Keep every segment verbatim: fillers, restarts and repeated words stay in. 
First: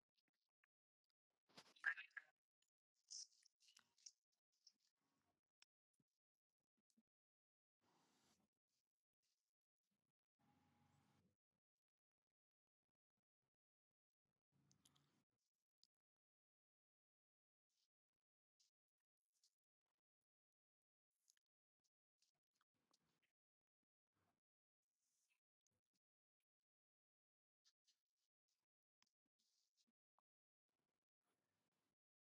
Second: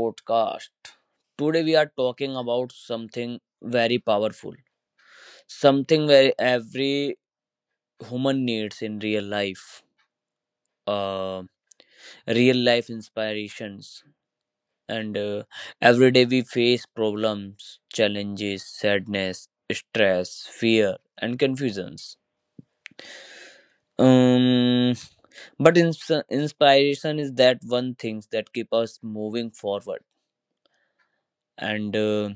podcast. Today, we are talking about something very powerful, something where every human needs in real life, uh, real life inspirations. And uh, Every day, we face problems, challenges, sadness, stress, fear, and confusions. Um, but ins- inspiration is that one thing that keep us moving forward and. Uh,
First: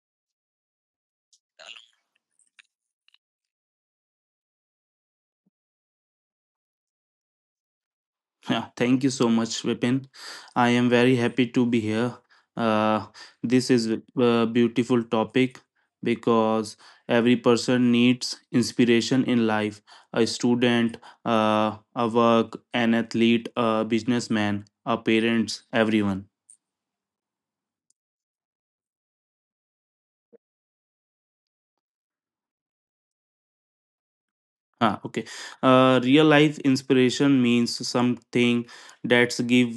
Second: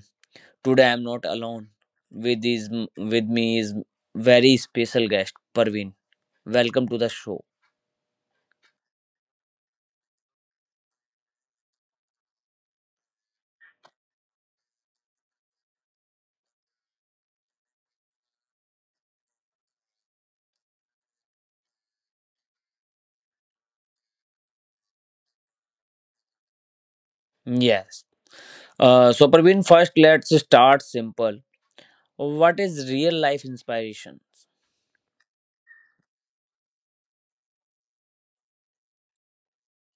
Today I'm not alone. With is with me is very special guest Parveen. Welcome to the show. Yeah, thank you so much, Vipin. I am very happy to be here. Uh, this is a beautiful topic because every person needs inspiration in life. A student, uh, a work, an athlete, a businessman, a parents, everyone. Yes. Uh, so Parveen, first let's start simple. What is real life inspiration? Ah, okay. Uh, real life inspiration means something that's give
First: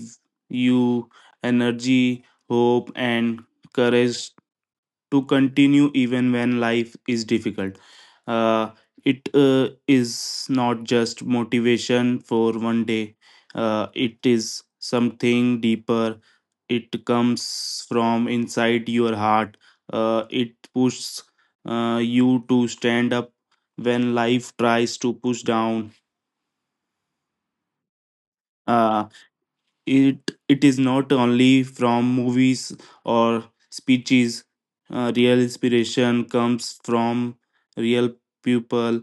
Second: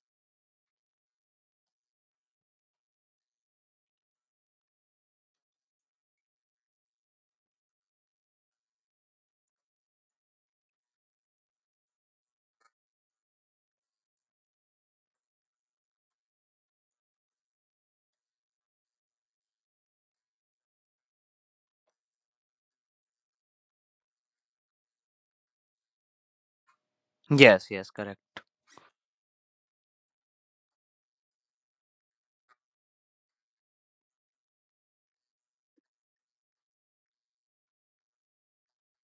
you energy, hope, and courage to continue even when life is difficult. Uh, it uh, is not just motivation for one day, uh, it is something deeper. It comes from inside your heart. Uh, it pushes uh, you to stand up when life tries to push down. Yes, yes, correct. Uh, it it is not only from movies or speeches. Uh, real inspiration comes from real people,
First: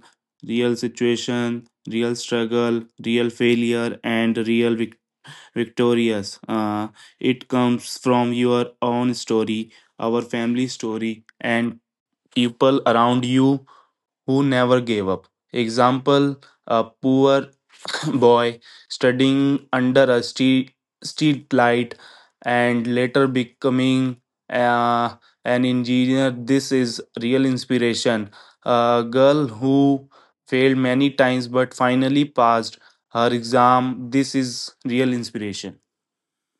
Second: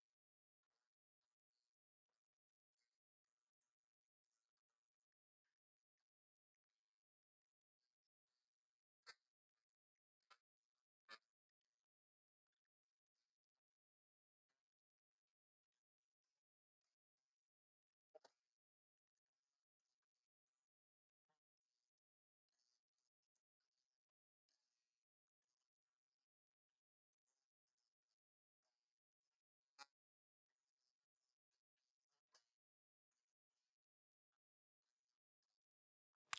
real situation, real struggle, real failure and real vic- victorious. Uh, it comes from your own story, our family story and people around you who never gave up. Example, a poor boy studying under a street, street light and later becoming uh, an engineer. This is real inspiration. A girl who failed many times but finally passed her exam. This is real inspiration.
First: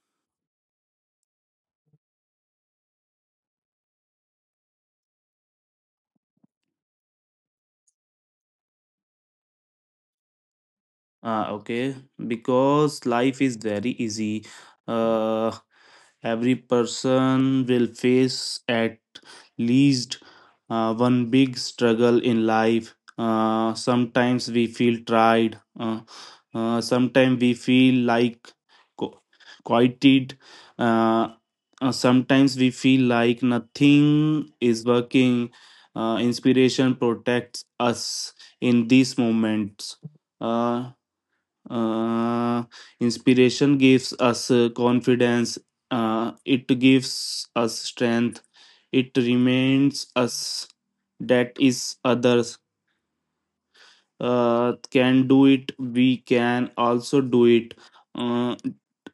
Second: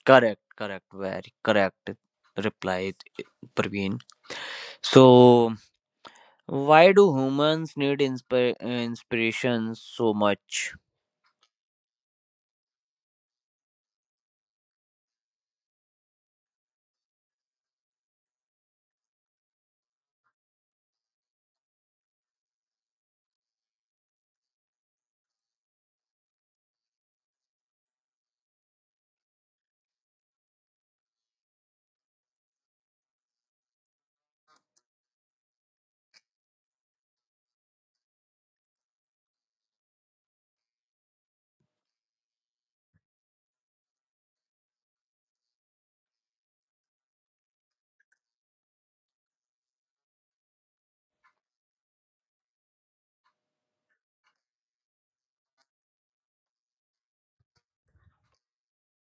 Correct, correct, very correct, replied Praveen. So, why do humans need inspir- uh, inspiration so much? Ah, okay. Because life is very easy. Uh, every person will face at least uh, one big struggle in life. Uh, sometimes we feel tried. Uh, uh, sometimes we feel like co- quieted. Uh, uh, sometimes we feel like nothing is working. Uh, inspiration protects us in these moments. Uh, uh, inspiration gives us uh, confidence, uh, it gives us strength, it reminds us that is others uh, can do it, we can also do it. Uh,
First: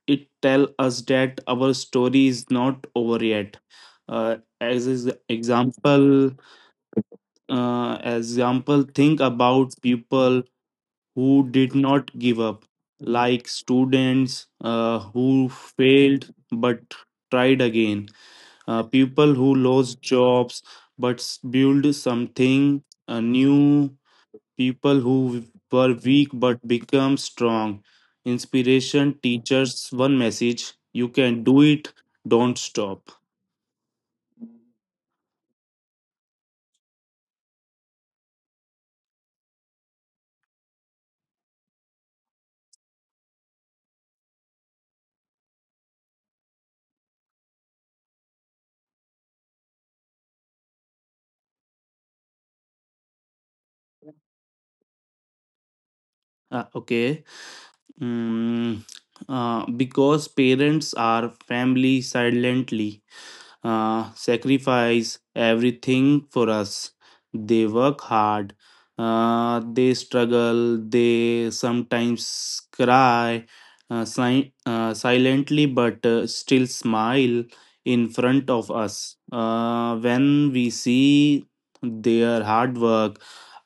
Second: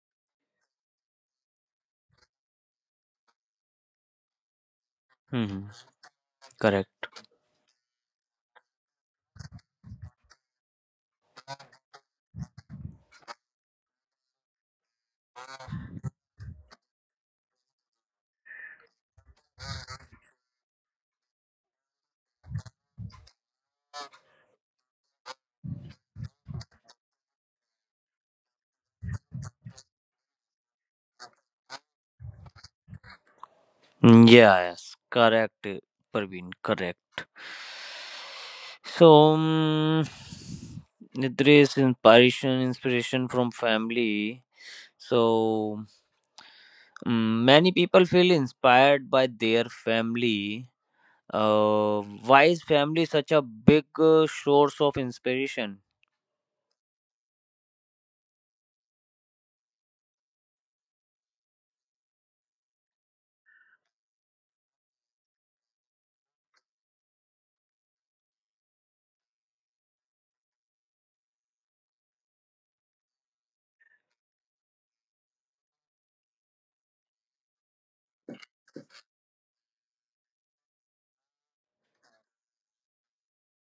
it tell us that our story is not over yet. Uh, as is Hmm. example, Correct. Uh, example, think about people who did not give up, like students uh, who failed but tried again, uh, people who lost jobs but s- built something uh, new, people who were weak but become strong. Inspiration teaches one message: you can do it, don't stop. Mm, yes, correct, Parveen, correct. So, um, there is inspiration, inspiration from family. So, um, many people feel inspired by their family. Uh, why is family such a big uh, source of inspiration? Uh, okay. Mm, uh, because parents are family silently uh, sacrifice everything for us. They work hard, uh, they struggle, they sometimes cry uh, si- uh, silently but uh, still smile in front of us. Uh, when we see their hard work,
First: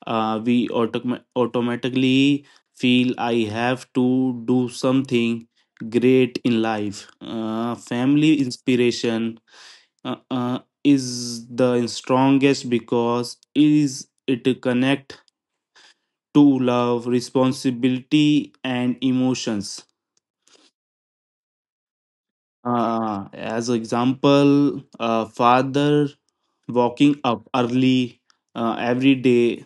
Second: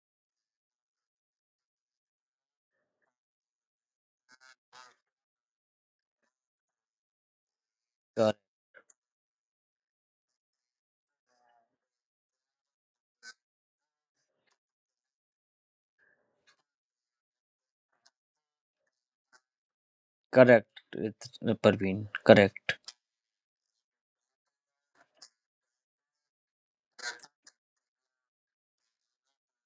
uh, we autom- automatically feel I have to do something great in life. Uh, family Cor- inspiration uh, uh, is the strongest because is it connect to love, responsibility and emotions. Correct, it's, uh, Parveen. Correct, uh, As example, a father walking up early uh, every day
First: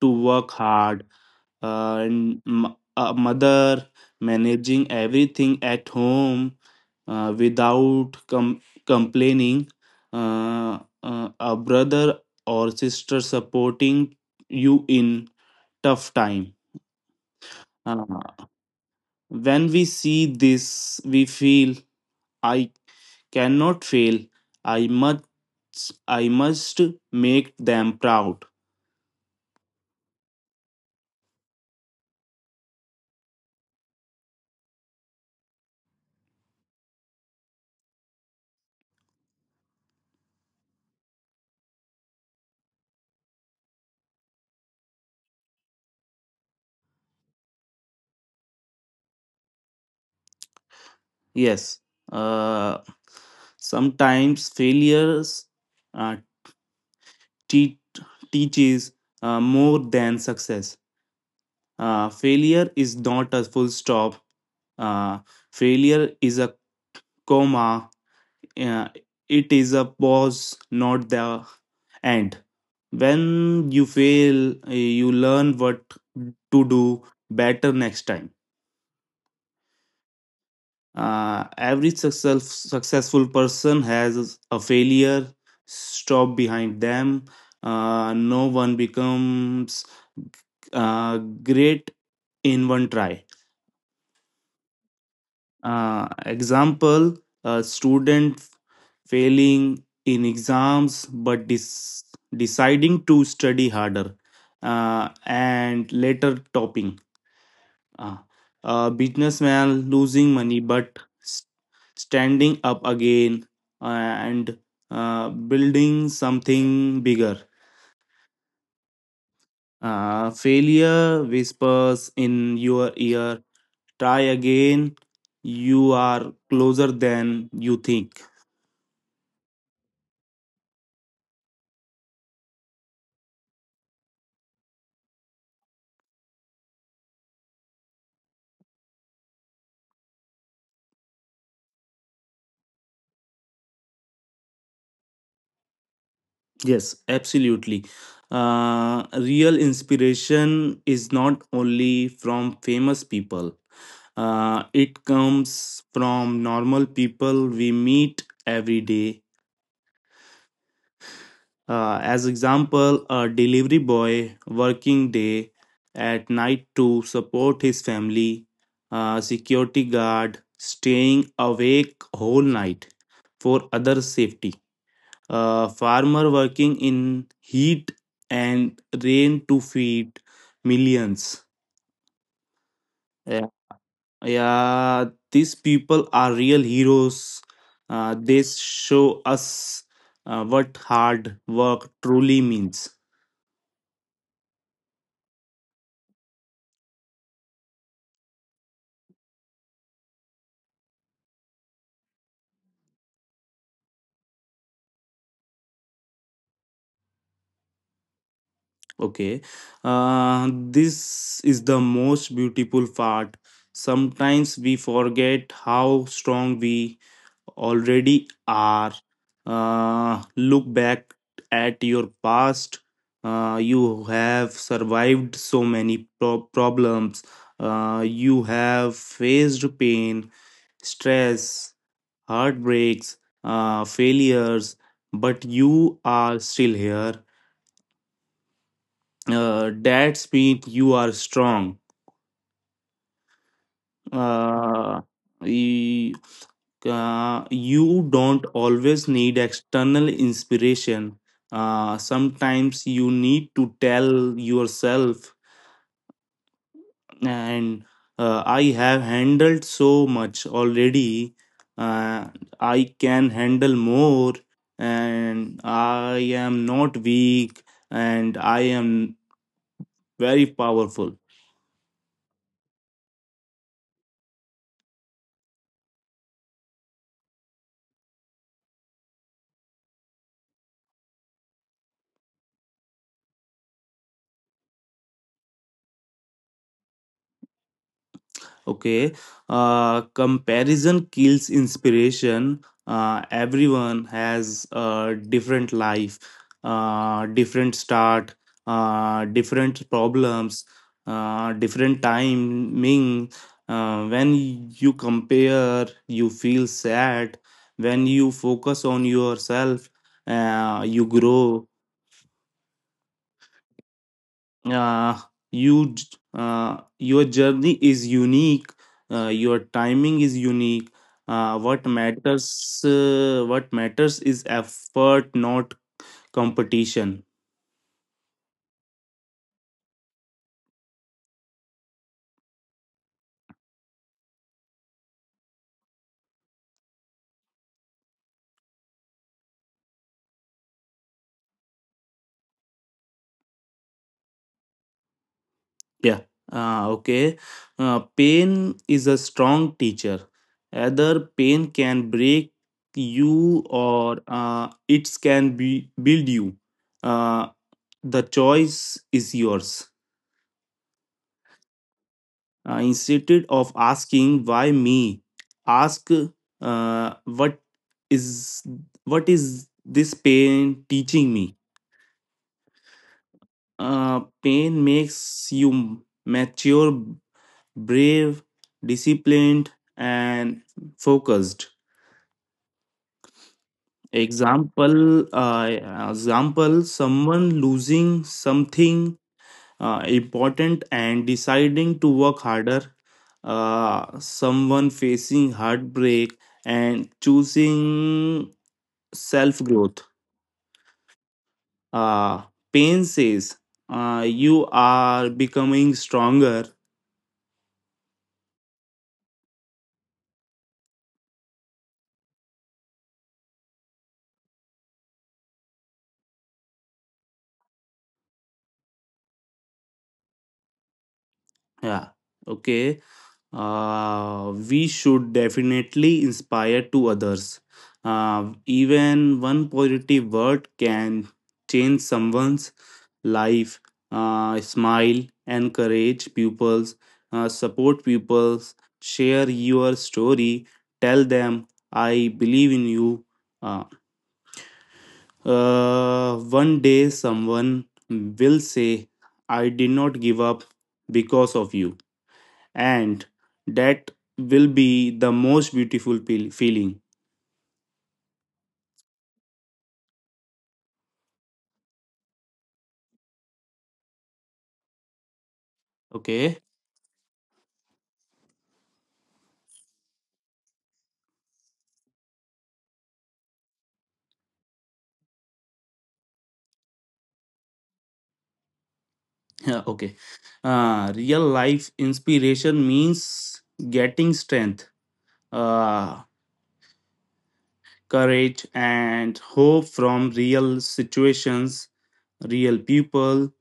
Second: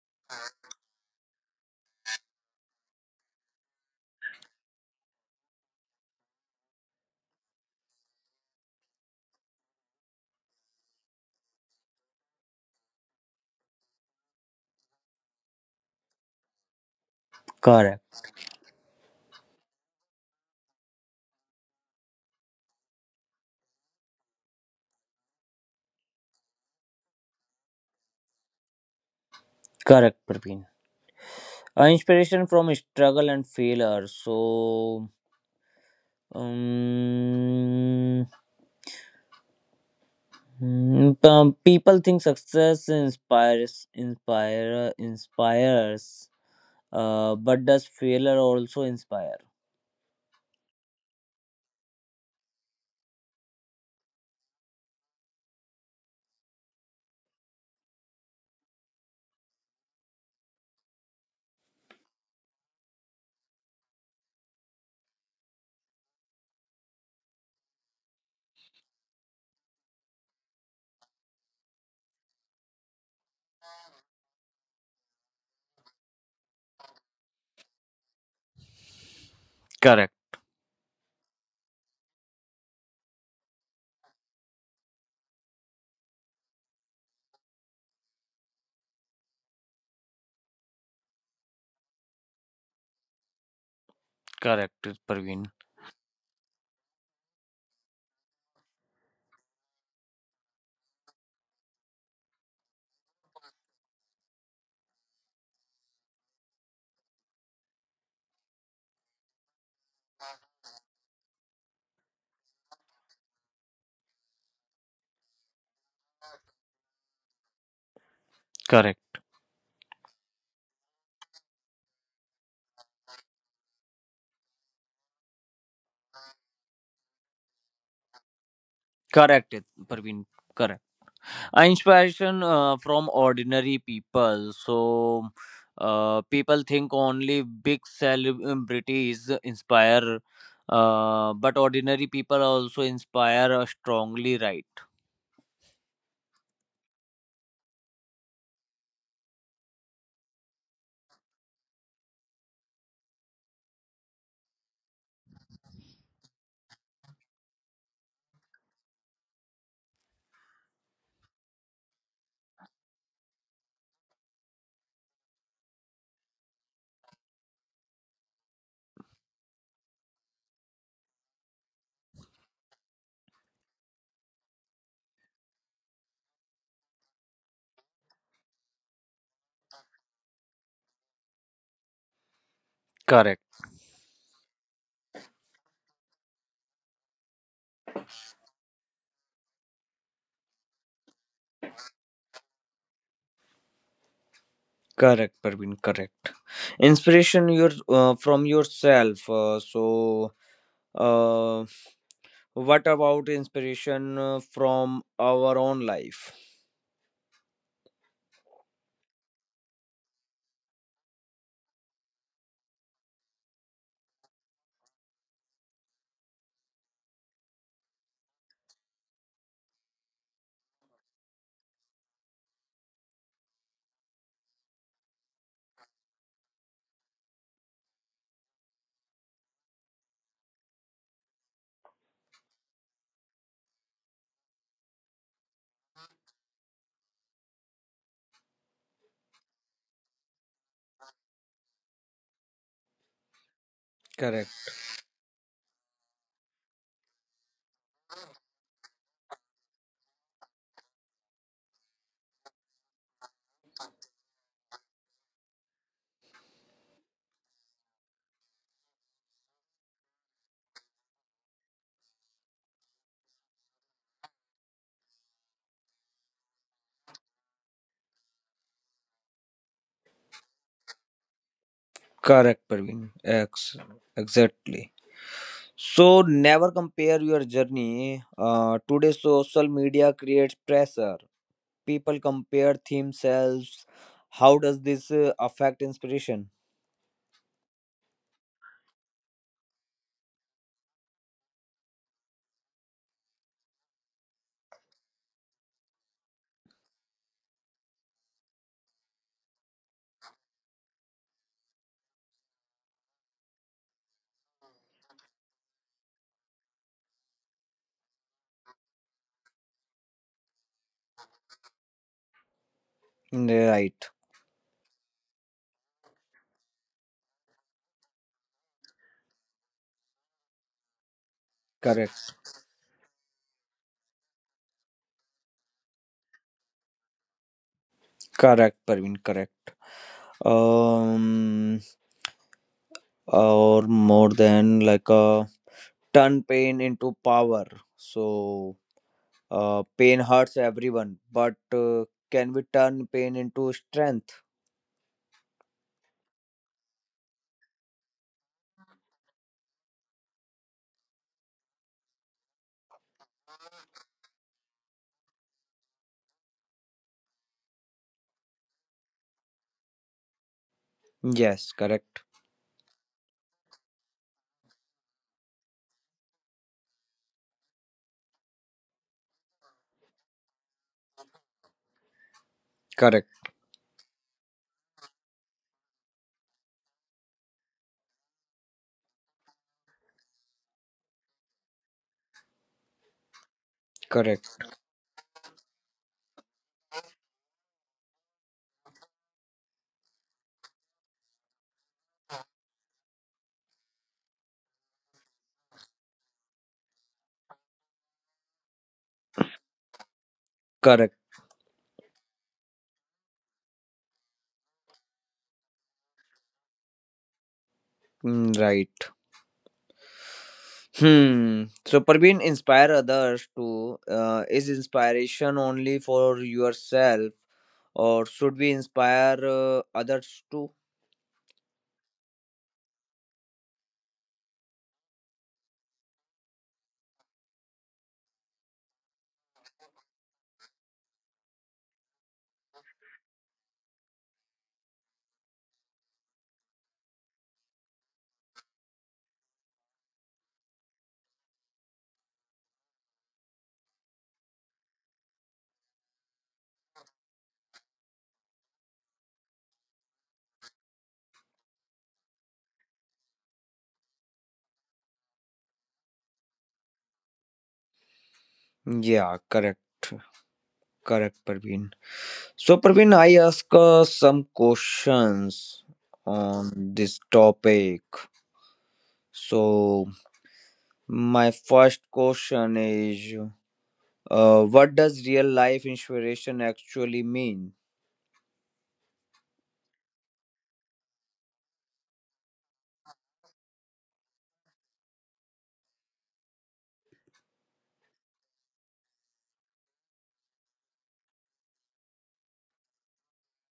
to work hard, uh, and m- a mother managing everything at home uh, without com- complaining, uh, uh, a brother or sister supporting you in tough time. correct, Uh, when we see this, we feel I cannot fail. I must, I must make them proud. correct, Parveen. Uh, inspiration from struggle and failure. So. Um, mm, um, people think success inspires, inspire, inspires, uh, but does failure also inspire? Yes. Uh, sometimes failures uh, te- teaches uh, more than success. Uh, failure is not a full stop. Uh, failure is a comma. Uh, it is a pause, not the end. When you fail, uh, you learn what to do better next time. Correct, Uh, every success, successful person has a failure stop behind them. Uh, no one becomes uh, great in one try. correct, Parveen. Uh, example: a student failing in exams but dis- deciding to study harder uh, and later topping. Ah, a businessman losing money but s- standing up again, uh, and uh, building something bigger. Correct, Uh, failure whispers in your ear, try again, you are closer than you think. correct, Parveen. Correct. Uh, Inspiration uh, from ordinary people. So, uh, people think only big celebrities inspire, uh, but ordinary people also inspire uh, strongly, right? Yes, absolutely. Uh, real inspiration is not only from famous people, uh, it comes from normal people we meet every day. Uh, as example, a delivery boy working day at night to support his family, a security guard staying awake whole night for other safety, uh, farmer working in heat and rain to feed millions. Correct, Yeah, yeah, these people are real heroes. Uh, they show us uh, what hard work truly means. correct, Parveen, correct. Inspiration your uh, from yourself. Uh, so, uh, what about inspiration uh, from our own life? Okay. Uh, this is the most beautiful part. Sometimes we forget how strong we already are. Uh, look back at your past. Uh, you have survived so many pro- problems. Uh, you have faced pain, stress, heartbreaks, uh, failures, but you are still here, uh, that's mean you are strong. Correct, Uh, y- uh, you don't always need external inspiration. Uh, sometimes you need to tell yourself, and uh, I have handled so much already. Uh, I can handle more, and I am not weak, and I am very powerful. correct, Parveen. Ex- exactly. So, never compare your journey. Uh, today, social media creates pressure. People compare themselves. How does this uh, affect inspiration? Okay. Uh, comparison kills inspiration. Uh, everyone has a different life, uh, different start, uh, different problems, uh, different timing. Uh, when you compare, you feel sad. When you focus on yourself, uh, you grow. Right, uh, you j- uh, your journey is unique, uh, your timing is unique. uh, what correct, matters uh, what matters is effort, not competition. correct, Parveen, correct. um or more than like a turn pain into power, so uh, pain hurts everyone, but uh, can we turn pain into strength? Yeah, uh, okay. Uh, pain is a strong teacher. Either pain can break you or uh, it can be build you. uh, the choice is yours. Yes, correct. Uh, instead of asking why me, ask uh, what is what is this pain teaching me? Correct, Uh, pain makes you mature, brave, disciplined, and focused. correct, Example, uh, Example, someone losing something uh, important and deciding to work harder, uh, someone facing heartbreak, and choosing self growth. correct. Uh, pain says uh, you are becoming stronger. Mm, right. Hmm. So Parveen, inspire others to uh, is inspiration only for yourself or should we inspire uh, others too? Yeah, okay. Uh, we should definitely inspire to others. Uh, even one positive word can change someone's life, uh, smile, encourage pupils, uh, support pupils, share your story, tell them, I believe in you. Uh, uh, One day, someone will say, I did not give up because of you. And that will be the most beautiful feel- feeling. Yeah, correct. Correct, Praveen. So, Praveen, I ask uh, some questions on Okay. this topic. So, my first question is uh, what does real life inspiration actually mean? Yeah, okay. Uh, real life inspiration means getting strength. Uh, courage, and hope from real situations, real people,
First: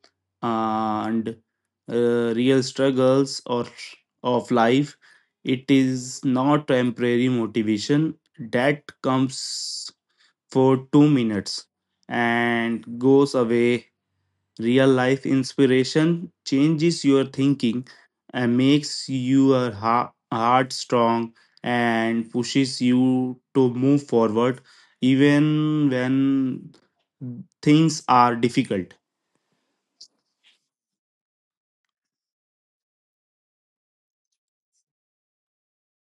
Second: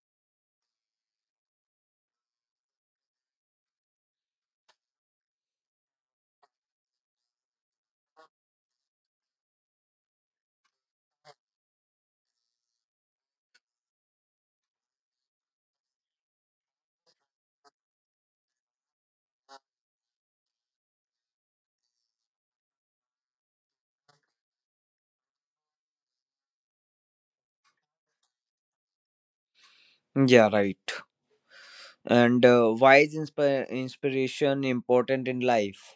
and uh, real struggles or of life. It is not temporary motivation that comes for two minutes and goes away. Real life inspiration changes your thinking and makes your ha- heart strong and pushes you to move forward even when things are difficult. Yeah, right. And uh, why is inspi- inspiration important in life?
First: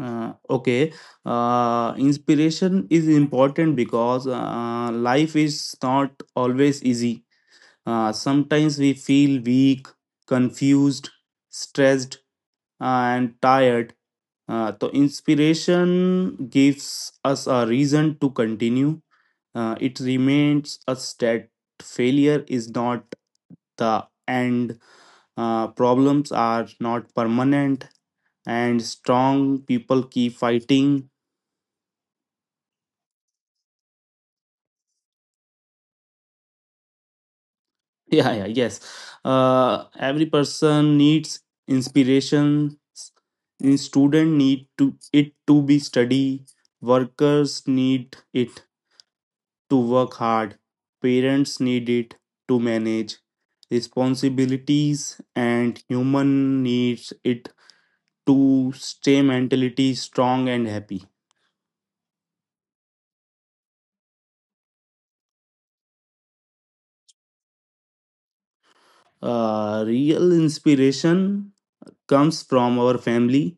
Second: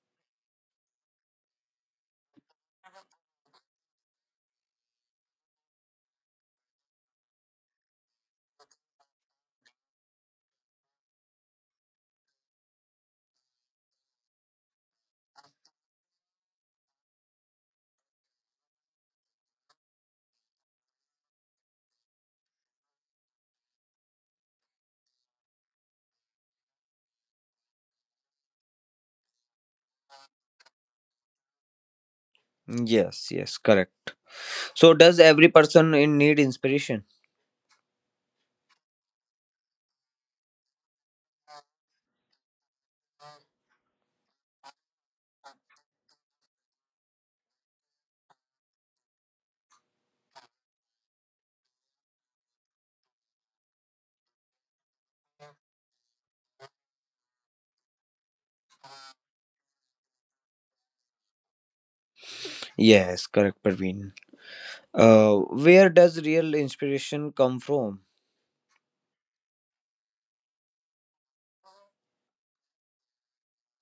Uh, okay, uh, inspiration is important because uh, life is not always easy. Uh, sometimes we feel weak, confused, stressed, and tired. Uh, so inspiration gives us a reason to continue. Uh, it reminds us that failure is not the end, uh, problems are not permanent, and strong people keep fighting. Yes, yes, correct. So, does every person in need inspiration? Yeah, yeah, yes. Uh, every person needs inspiration. In student need to it to be study. Workers need it to work hard, parents need it to manage responsibilities, and human needs it to stay mentally strong and happy. Yes, correct, Praveen. Uh, where does real inspiration come from? Uh, real inspiration comes from our family,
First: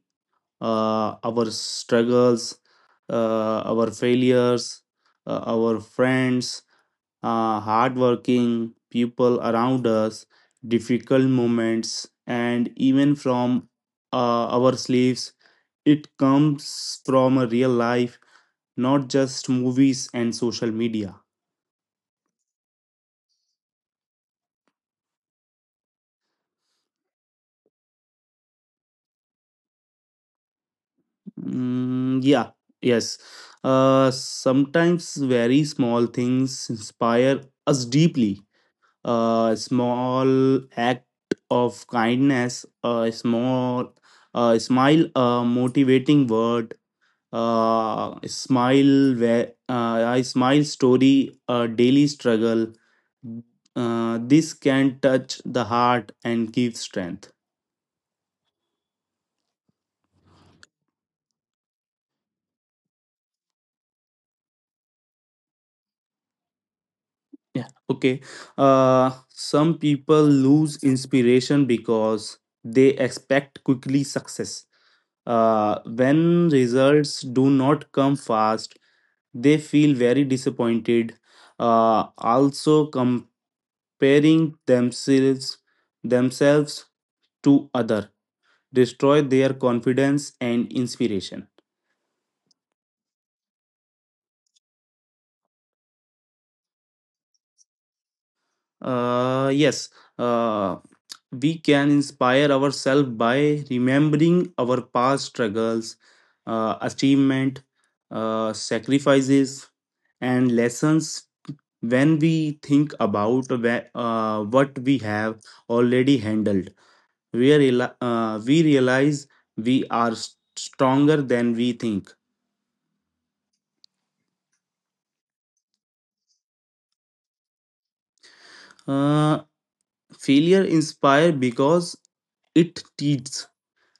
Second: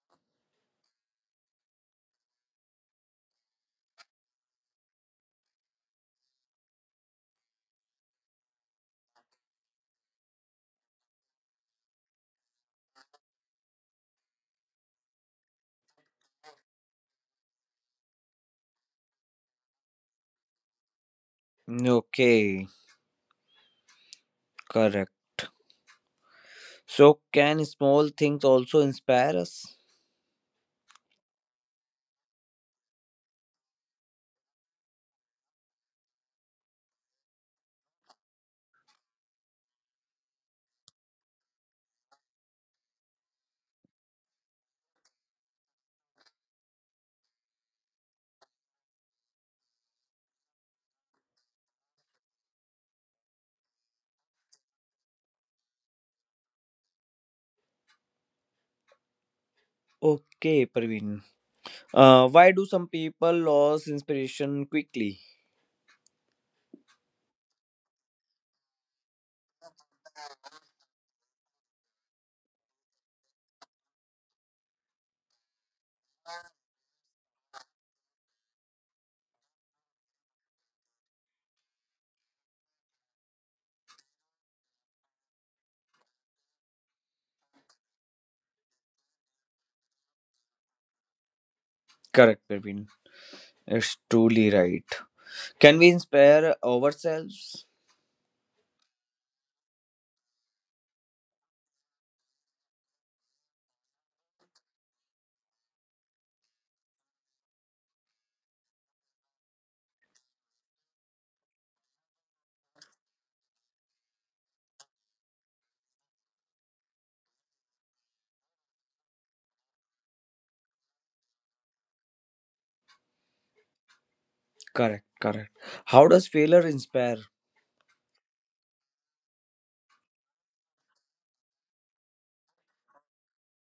uh, our struggles, uh, our failures, uh, our friends, uh, hardworking people around us, difficult moments, and even from uh, our sleeves. It comes from a real life, not just movies and social media. Okay. Correct. So, can small things also inspire us? Mm, yeah, yes. Uh, sometimes very small things inspire us deeply. A small act of kindness, a small a smile, a motivating word, uh, smile where uh, I smile story a daily struggle, uh, this can touch the heart and give strength. Okay, Praveen. Uh, why do some people lose inspiration quickly? Yeah, okay. Uh, some people lose inspiration because they expect quickly success. Uh, when results do not come fast they feel very disappointed. Uh, also comparing themselves themselves to others destroy their confidence and inspiration. Correct, Praveen. It's truly right. Can we inspire ourselves? Uh, yes, uh, we can inspire ourselves by remembering our past struggles, uh, achievement, uh, sacrifices, and lessons when we think about whe- uh, what we have already handled. We, reali- uh, we realize we are s- stronger than we think. Correct, correct. How does failure inspire? Uh, failure inspire because it teaches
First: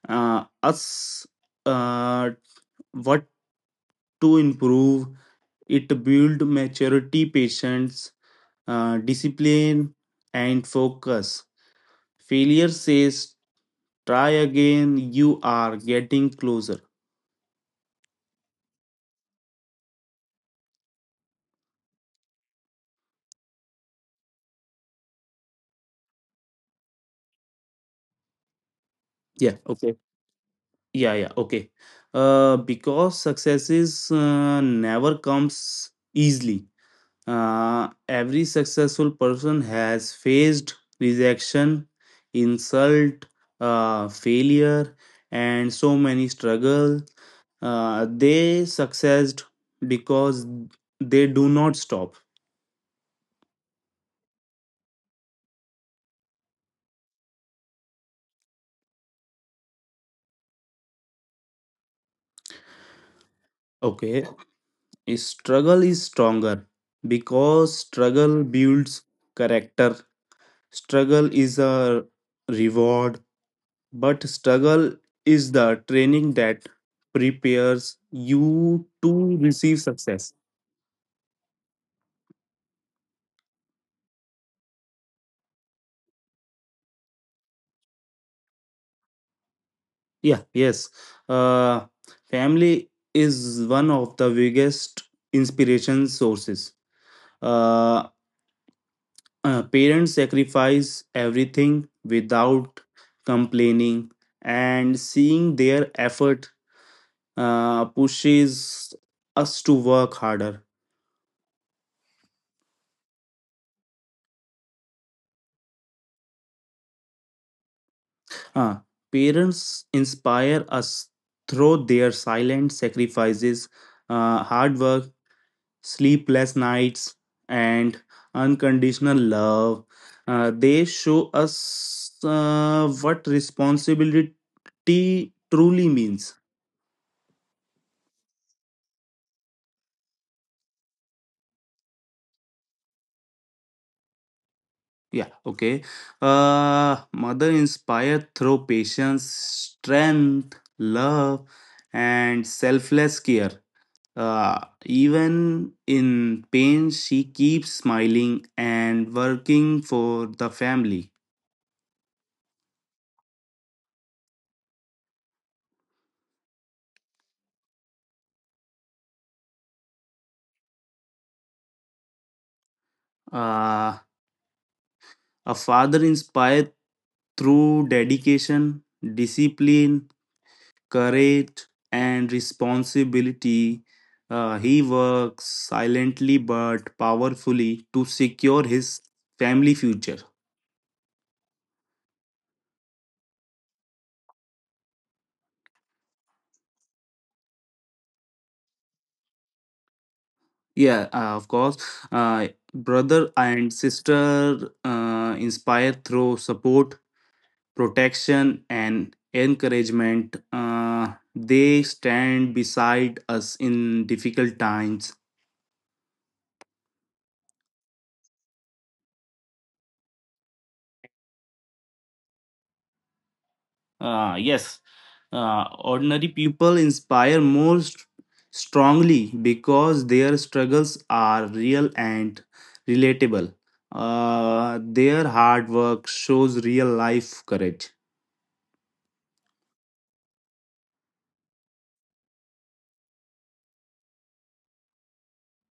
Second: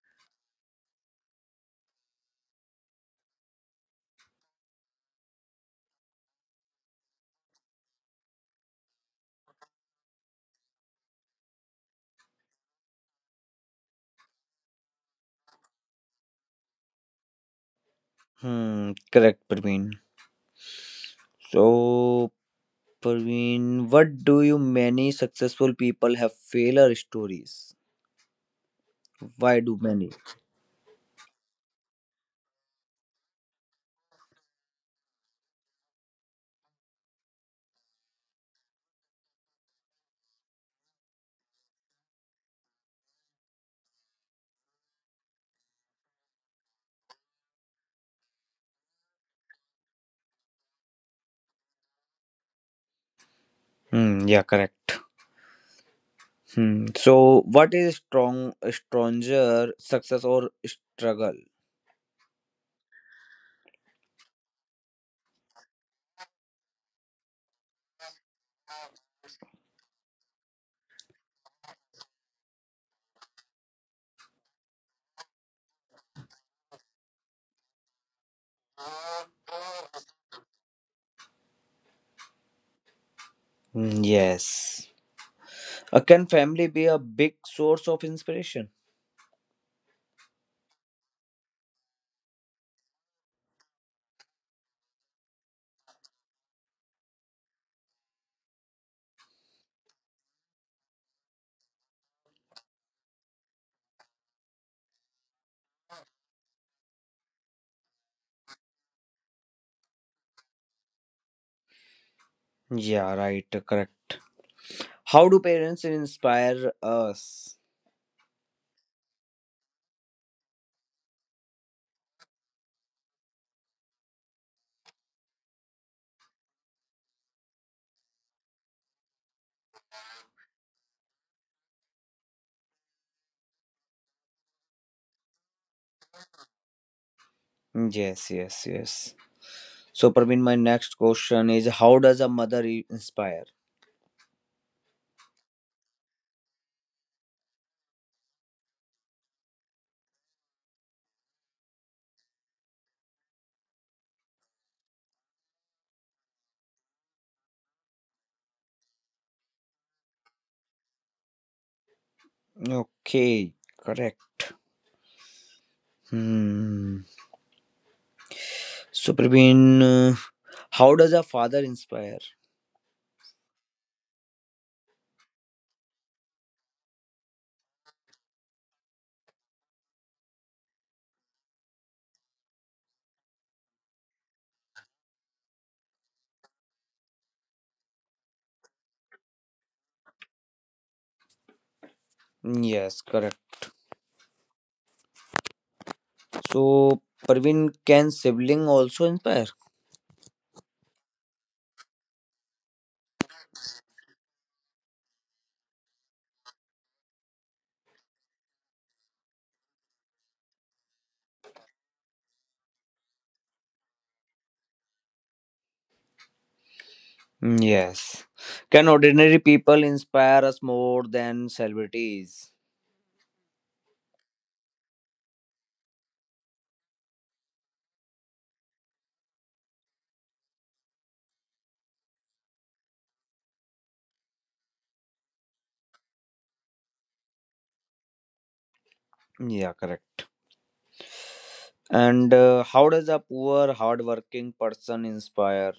uh, us uh, what to improve. It build maturity, patience, uh, discipline and focus. Failure says try again, you are getting closer. Hmm, correct, Praveen. So, Praveen, what do you many successful people have failure stories? Why do yeah many? okay yeah yeah okay uh, because successes uh, never comes easily. Uh, every successful person has faced rejection, insult, uh, failure, and so many struggles. Uh, they succeed because they do not stop. Hmm, yeah, correct. Hmm. So, what is strong, stronger, success or struggle? Okay, struggle is stronger because struggle builds character. Struggle is a reward. But struggle is the training that prepares you to receive success. Hmm, yes. Uh, can family be a big source of inspiration? Yeah, yes. Uh, family is one of the biggest inspiration sources. Uh, uh, Parents sacrifice everything without complaining, and seeing their effort uh, pushes us to work harder. Yeah, right, uh, correct. How do parents inspire us? Uh, parents inspire us through their silent sacrifices, uh, hard work, sleepless nights, and unconditional love. Uh, they show us uh, what responsibility truly means. Hmm, yes, yes, yes. So, Praveen, my next question is, how does a mother i- inspire? Yeah, okay. Uh, mother inspire through patience, strength, love, and selfless care. Uh, even in pain, she keeps smiling and working for the family. Okay, correct. Hmm. So, Praveen, uh, how does a father inspire? Uh, a father inspired through dedication, discipline, courage, and responsibility. Uh, he works silently but powerfully to secure his family future. Hmm, yes, correct. So, Parveen, can sibling also inspire? Yeah, uh, of course. Uh, brother and sister uh, inspire through support, protection and encouragement. Uh, they stand beside us in difficult times. Mm, yes. Can ordinary people inspire us more than celebrities? Uh, yes, uh, ordinary people inspire most strongly because their struggles are real and relatable. Uh, their hard work shows real life courage. Mm, yeah, correct. And uh, how does a poor, hardworking person inspire?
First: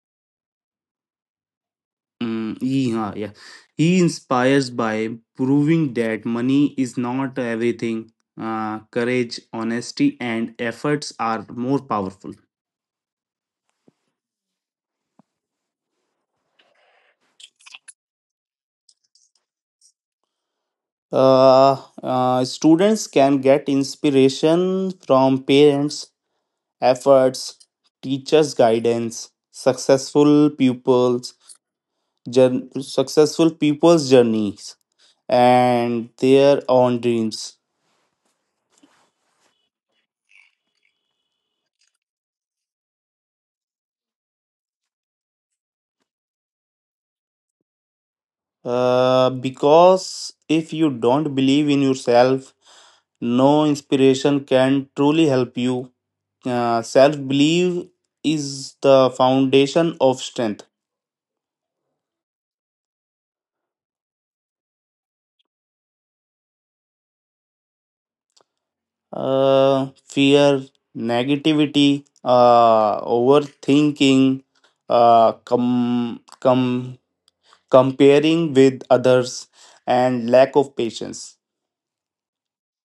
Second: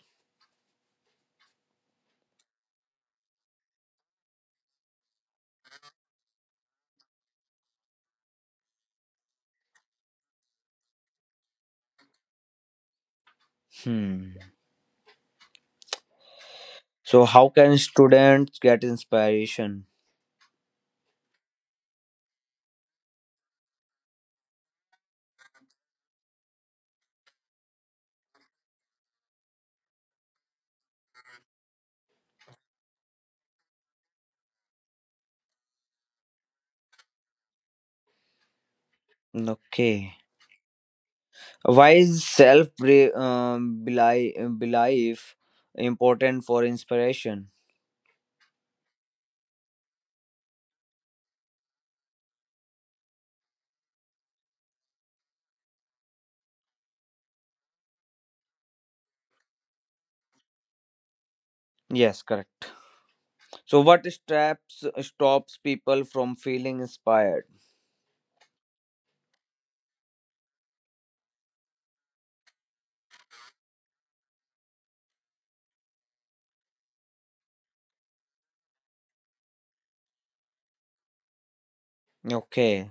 Mm, yeah, yeah. He inspires by proving that money is not everything. Uh, courage, honesty, and efforts are more powerful. Hmm. So, how can students get inspiration? Uh, uh, Students can get inspiration from parents' efforts, teachers' guidance, successful pupils, jour- successful people's journeys, and their own dreams. Okay. Why is self, um, beli- belief important for inspiration? Uh, because if you don't believe in yourself, no inspiration can truly help you. Uh, Self belief is the foundation of strength. Yes, correct. So what straps stops people from feeling inspired? Uh, fear, negativity, uh, overthinking, uh, com- com- comparing with others, and lack of patience. Okay.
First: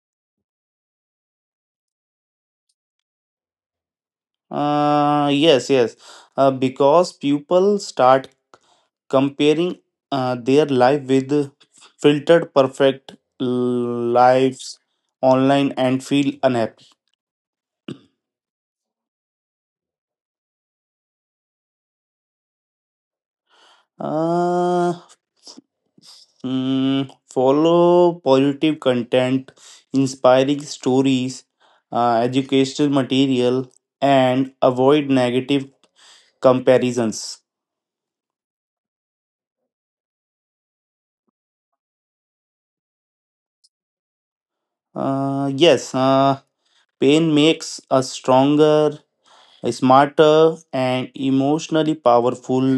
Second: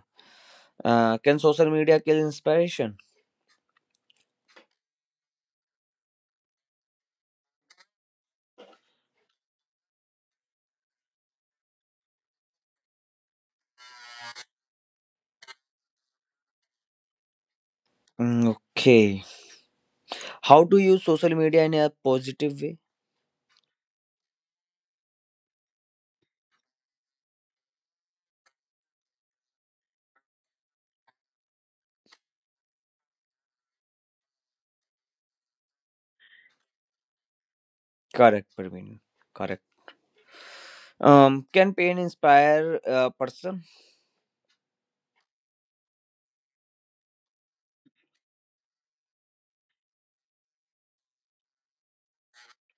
Uh, can social media kill inspiration? Uh, yes, yes. Uh, because people start comparing uh, their life with filtered perfect lives online and feel unhappy. Mm, okay. How to use social media in a positive way? uh, mm, Follow positive content, inspiring stories, uh, educational material and avoid negative comparisons. Correct, Praveen. Correct. Um, can pain inspire a person? Uh, yes, uh, pain makes us stronger, smarter and emotionally powerful.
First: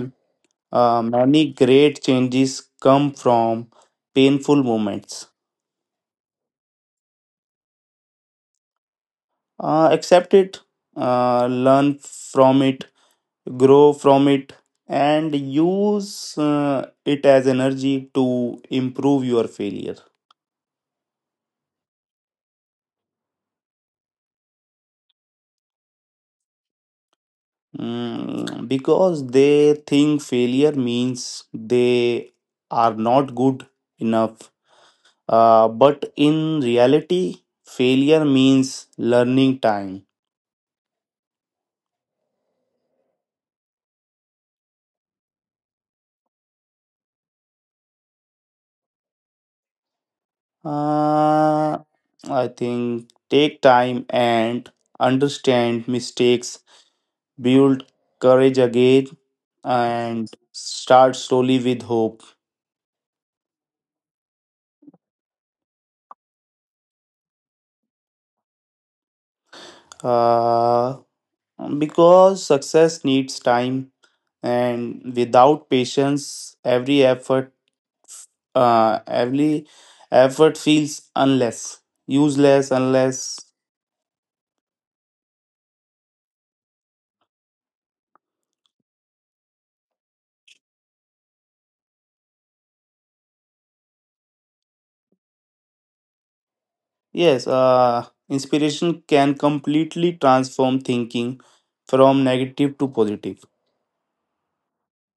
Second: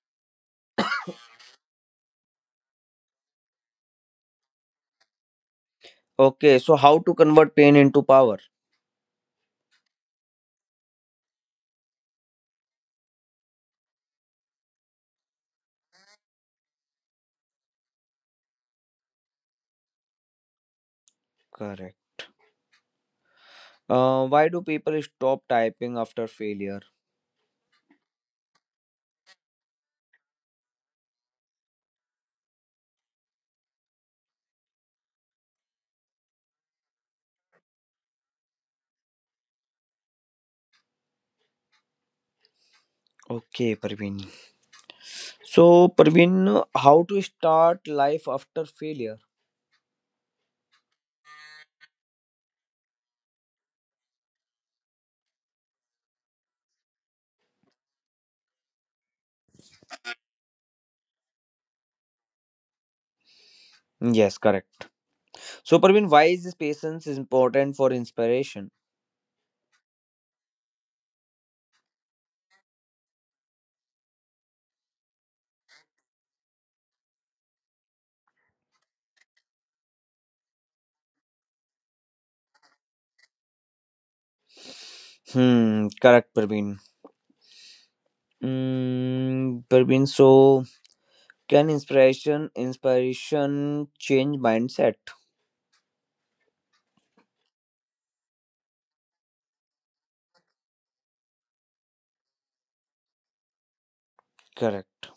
Uh, many great changes come from painful moments. Okay. So how to convert pain into power? Uh, accept it, uh, learn from it, grow from it, and use uh, it as energy to improve your failure. Correct. Uh, why do people stop typing after failure? Mm, because they think failure means they are not good enough. Uh, but in reality, failure means learning time. Okay, Praveen. So Praveen, how to start life after failure? Uh, I think take time and understand mistakes, build courage again, and start slowly with hope. Yes, correct. So, Parveen, why is this patience is important for inspiration? Uh, because success needs time, and without patience, every effort, uh, every effort feels unless useless, unless. Hmm, correct, Parveen. Mm, Parveen, so can inspiration inspiration change mindset? Yes, uh, inspiration can completely transform thinking from negative to positive. Correct,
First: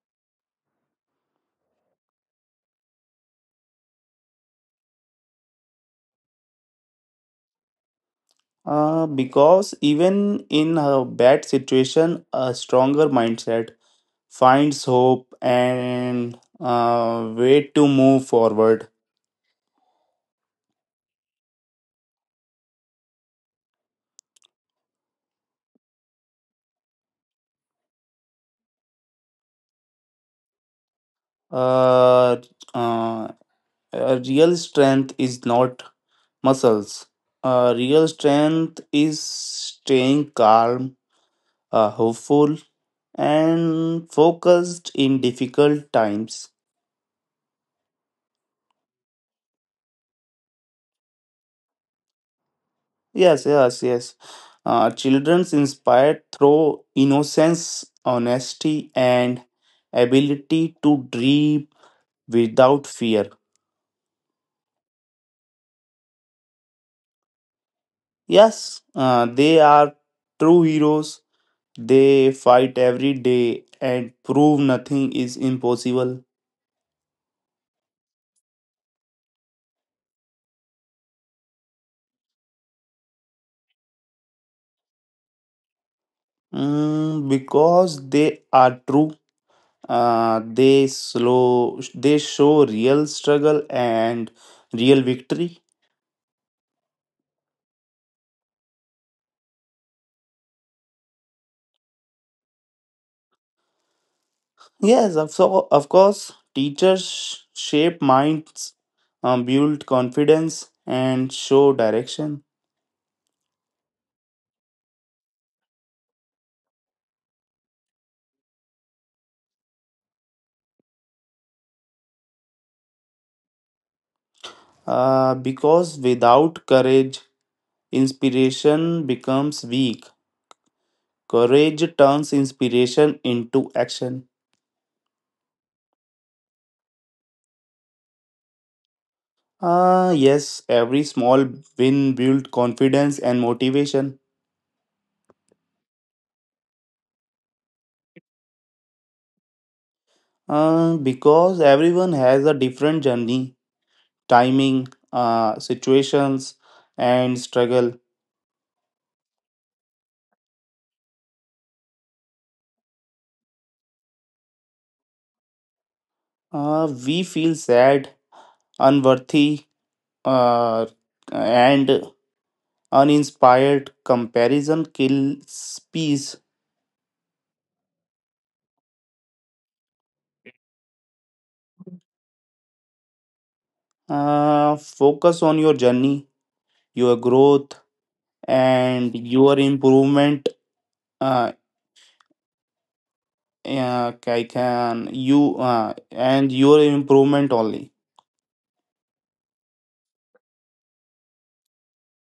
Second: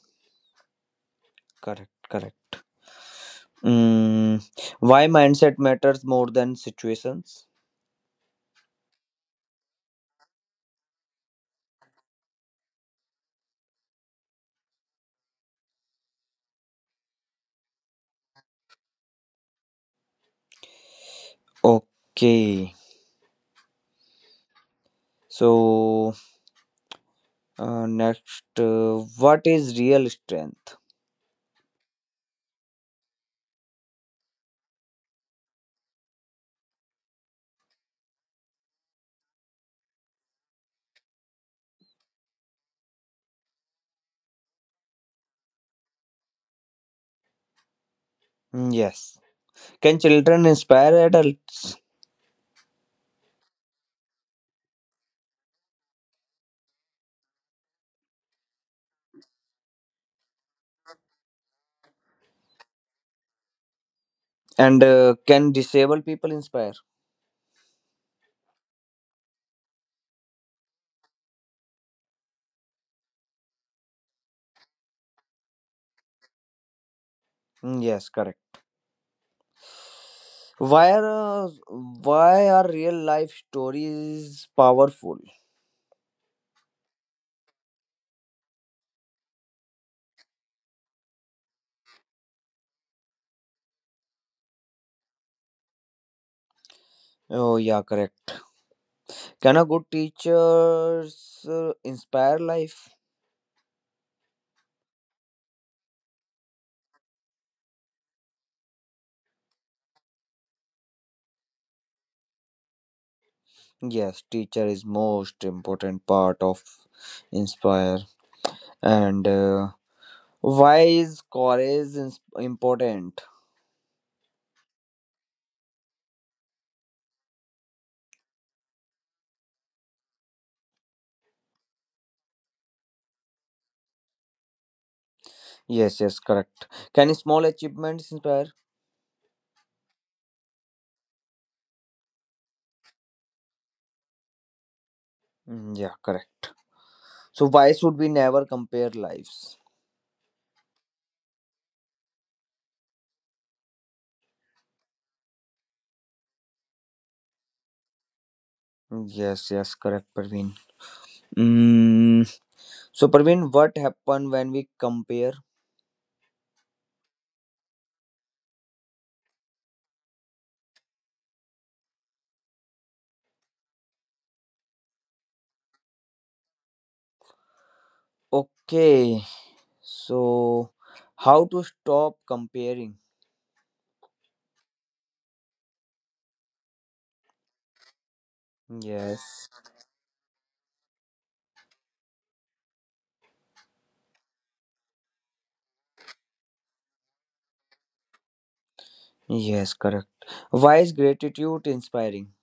correct, correct. Mm, why mindset matters more than situations? Uh, because even in a bad situation, a stronger mindset finds hope and uh, way to move forward. Okay. So uh, next, uh, what is real strength? Uh, uh, a real strength is not muscles. Uh, real strength is staying calm, uh, hopeful and focused in difficult times. Mm, yes. Can children inspire adults? Yes, yes, yes. Uh, children's inspired through innocence, honesty, and ability to dream without fear. And uh, can disabled people inspire? Yes, uh, they are true heroes. They fight every day and prove nothing is impossible. Mm, yes, correct. Why are why are real life stories powerful? Mm, because they are true. Uh, they slow they show real struggle and real victory. Oh yeah, correct. Can a good teachers uh, inspire life? Yes, of so of course, teachers shape minds, um, build confidence, and show direction. Yes, teacher is most important part of inspire. And uh, why is courage ins- important? Uh, because without courage, inspiration becomes weak. Courage turns inspiration into action. Yes, yes, correct. Can small achievements inspire? Ah, yes, every small win builds confidence and motivation. Mm, yeah, correct. So why should we never compare lives? Uh, because everyone has a different journey, timing, uh, situations, and struggle. Mm, yes, yes, correct, Praveen. Mm, so Praveen, what happen when we compare? Uh, we feel sad, unworthy, uh, and uninspired. Comparison kills peace. Okay, so how to stop comparing? Uh, focus on your journey, your growth, and Yes, your improvement. Uh, uh, I can you uh, And your improvement only. yes, correct. Why is gratitude inspiring?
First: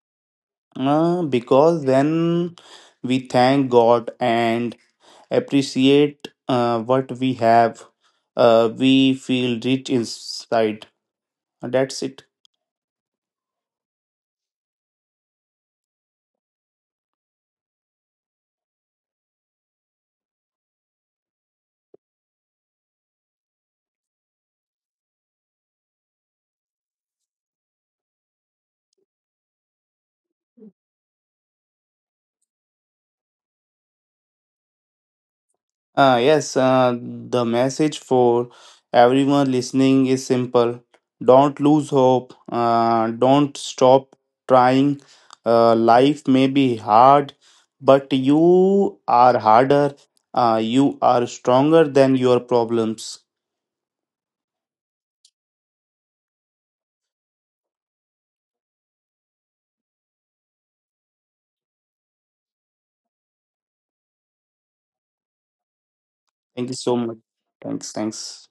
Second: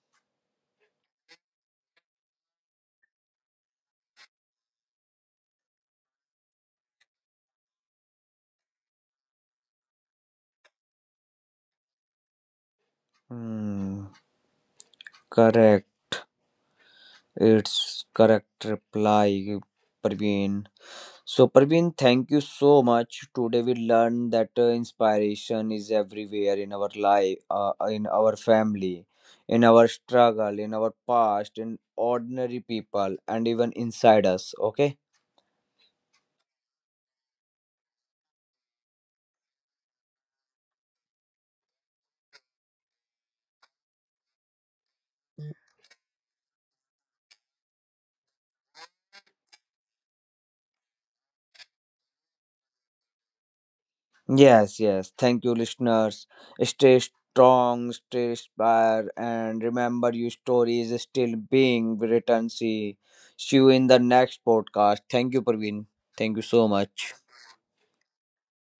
Uh, because when we thank God and appreciate uh, what we have, uh, we feel rich inside. That's it. Hmm, correct. It's correct reply, Parveen. So, Parveen, thank you so much. Today we learned that uh, inspiration is everywhere in our life, uh, in our family, in our struggle, in our past, in ordinary people, and even inside us. Okay. Uh, yes, uh, the message for everyone listening is simple. Don't lose hope. Uh, don't stop trying. Uh, life may be hard, but you are harder. Uh, you are stronger than your problems. Yes, yes. Thank you, listeners. Stay strong, stay inspired, and remember your story is still being written. See, see you in the next podcast. Thank you, Praveen. Thank you so Thank you much. so much. Thanks. Thanks.